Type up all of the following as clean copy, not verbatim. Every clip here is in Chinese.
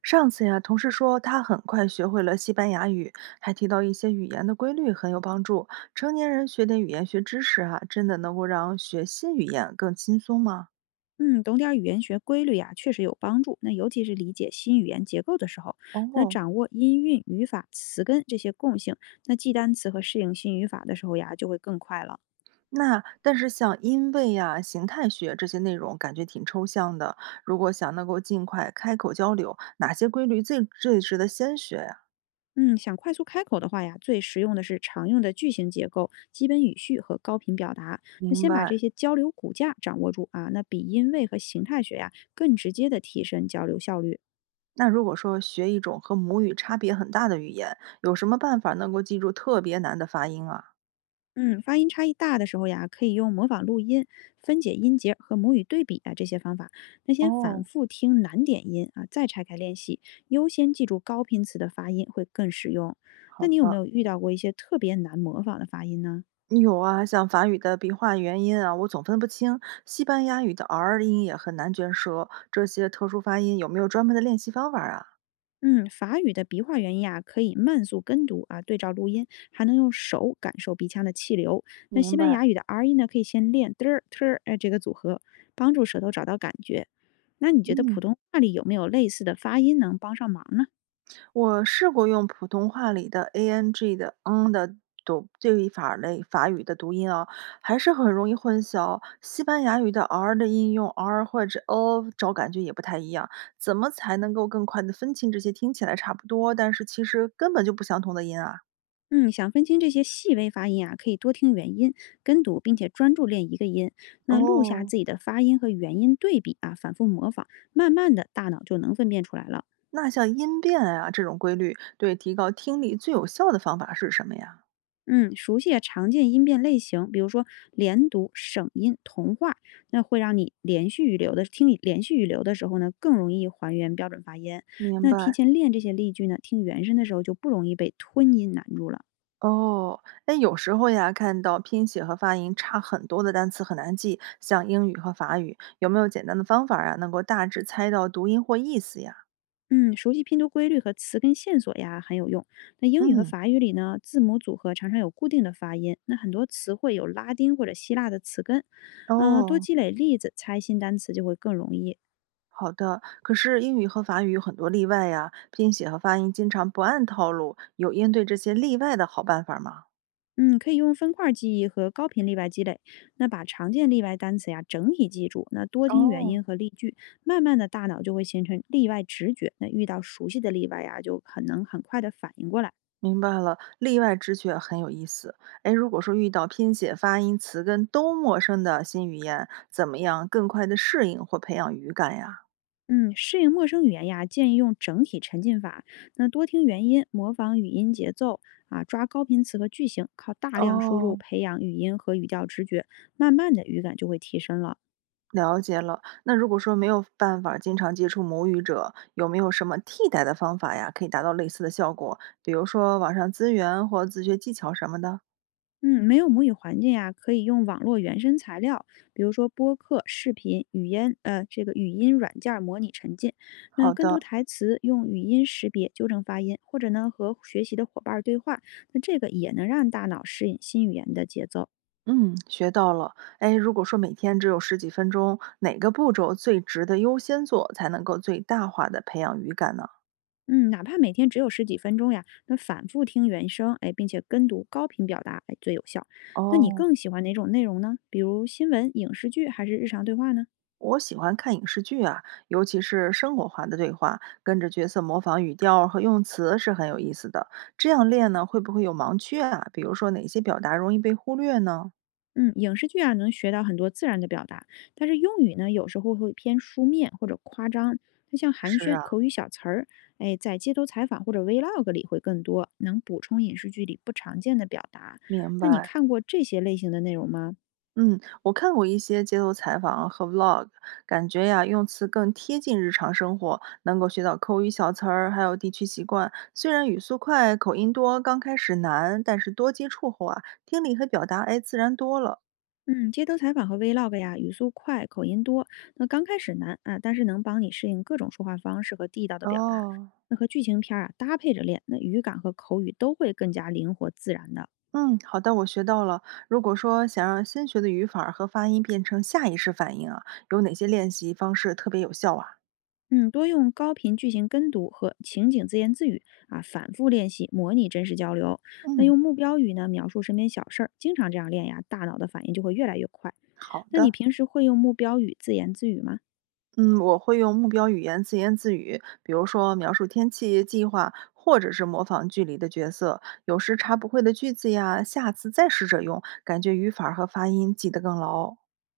上次呀，同事说他很快学会了西班牙语，还提到一些语言的规律很有帮助。成年人学点语言学知识啊，真的能够让学新语言更轻松吗？嗯，懂点儿语言学规律呀、确实有帮助。那尤其是理解新语言结构的时候，那哦，掌握音韵、语法、词根这些共性，那记单词和适应新语法的时候呀，就会更快了。那但是像音位呀、形态学这些内容，感觉挺抽象的。如果想能够尽快开口交流，哪些规律最值得先学呀、嗯，想快速开口的话呀，最实用的是常用的句型结构、基本语序和高频表达。那明先把白。这些交流骨架掌握住啊，那比音位和形态学呀，更直接的提升交流效率。那如果说学一种和母语差别很大的语言，有什么办法能够记住特别难的发音啊？嗯，发音差异大的时候呀，可以用模仿录音、分解音节和母语对比啊这些方法。那先反哦，复听难点音啊，再拆开练习，优先记住高频词的发音会更实用。那好你有没的。有遇到过一些特别难模仿的发音呢？有啊，像法语的笔画元音啊，我总分不清；西班牙语的 R 音也很难卷舌。这些特殊发音有没有专门的练习方法啊？嗯，法语的鼻化元音啊，可以慢速跟读啊，对照录音，还能用手感受鼻腔的气流。那明西班白，牙语的 R 音呢，可以先练 t r t r 哎这个组合，帮助舌头找到感觉。那你觉得嗯，普通话里有没有类似的发音能帮上忙呢？我试过用普通话里的 ang 的 N 的读对比法类法语的读音啊，还是很容易混淆。西班牙语的 R 的音用 R 或者 O 找感觉也不太一样。怎么才能够更快的分清这些听起来差不多，但是其实根本就不相同的音啊？嗯，想分清这些细微发音啊，可以多听元音跟读，并且专注练一个音。那录下哦。自己的发音和元音对比啊，反复模仿，慢慢的大脑就能分辨出来了。那像音变啊这种规律，对提高听力最有效的方法是什么呀？嗯，熟悉常见音变类型，比如说连读、省音、同化，那会让你连续语流的时候呢，更容易还原标准发音。明那提白。前练这些例句呢，听原声的时候就不容易被吞音难住了。哦，哎，有时候呀，看到拼写和发音差很多的单词很难记，像英语和法语，有没有简单的方法呀，能够大致猜到读音或意思呀？嗯，熟悉拼读规律和词根线索呀，很有用。那英语和嗯，法语里呢，字母组合常常有固定的发音，那很多词汇有拉丁或者希腊的词根。嗯、多哦，积累例子，猜新单词就会更容易。好的。可是英语和法语有很多例外呀，拼写和发音经常不按套路，有应对这些例外的好办法吗？嗯，可以用分块儿记忆和高频例外积累，那把常见例外单词呀整体记住，那多听原哦，因和例句，慢慢的大脑就会形成例外直觉，那遇到熟悉的例外呀，就很快的反应过来。明白了，例外之确很有意思。哎，如果说遇到拼写、发音、词根都陌生的新语言，怎么样更快的适应或培养语感呀？嗯，适应陌生语言呀，建议用整体沉浸法，那多听原因，模仿语音节奏啊，抓高频词和句型，靠大量输入哦，培养语音和语调直觉，慢慢的语感就会提升了。了解了。那如果说没有办法经常接触母语者，有没有什么替代的方法呀，可以达到类似的效果？比如说网上资源或自学技巧什么的。嗯，没有母语环境呀，可以用网络原声材料，比如说播客、视频、语音，这个语音软件儿模拟沉浸。那好跟读的，台词，用语音识别纠正发音，或者呢和学习的伙伴儿对话，那这个也能让大脑适应新语言的节奏。嗯，学到了。哎，如果说每天只有十几分钟，哪个步骤最值得优先做，才能够最大化的培养语感呢？嗯，哪怕每天只有十几分钟呀，那反复听原声，哎，并且跟读高频表达，哎，最有效。那你哦，更喜欢哪种内容呢？比如新闻、影视剧，还是日常对话呢？我喜欢看影视剧啊，尤其是生活化的对话，跟着角色模仿语调和用词是很有意思的。这样练呢，会不会有盲区啊？比如说哪些表达容易被忽略呢？嗯，影视剧啊能学到很多自然的表达，但是用语呢有时候会偏书面或者夸张。它像寒是暄、啊，口语小词儿，哎，在街头采访或者 vlog 里会更多，能补充影视剧里不常见的表达。明那你白。看过这些类型的内容吗？嗯，我看过一些街头采访和 vlog，感觉呀，用词更贴近日常生活，能够学到口语小词儿，还有地区习惯。虽然语速快、口音多，刚开始难，但是多接触后啊，听力和表达哎，自然多了。嗯，街头采访和 vlog 呀，语速快，口音多，那刚开始难啊，但是能帮你适应各种说话方式和地道的表达。哦，那和剧情片儿啊搭配着练，那语感和口语都会更加灵活自然的。嗯，好的，我学到了。如果说想让新学的语法儿和发音变成下意识反应啊，有哪些练习方式特别有效啊？嗯，多用高频句型跟读和情景自言自语啊，反复练习，模拟真实交流。那嗯，用目标语呢，描述身边小事儿，经常这样练呀，大脑的反应就会越来越快。好那你的。平时会用目标语自言自语吗？嗯，我会用目标语言自言自语，比如说描述天气、计划，或者是模仿剧里的角色。有时查不会的句子呀，下次再试着用，感觉语法儿和发音记得更牢。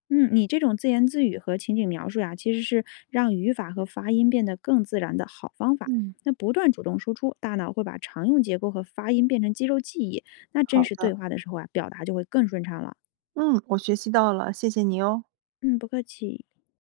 嗯，你这种自言自语和情景描述呀，其实是让语法和发音变得更自然的好方法。嗯，那不断主动输出，大脑会把常用结构和发音变成肌肉记忆。那好真实对的。话的时候啊，表达就会更顺畅了。嗯，我学习到了，谢谢你哦。嗯，不客气。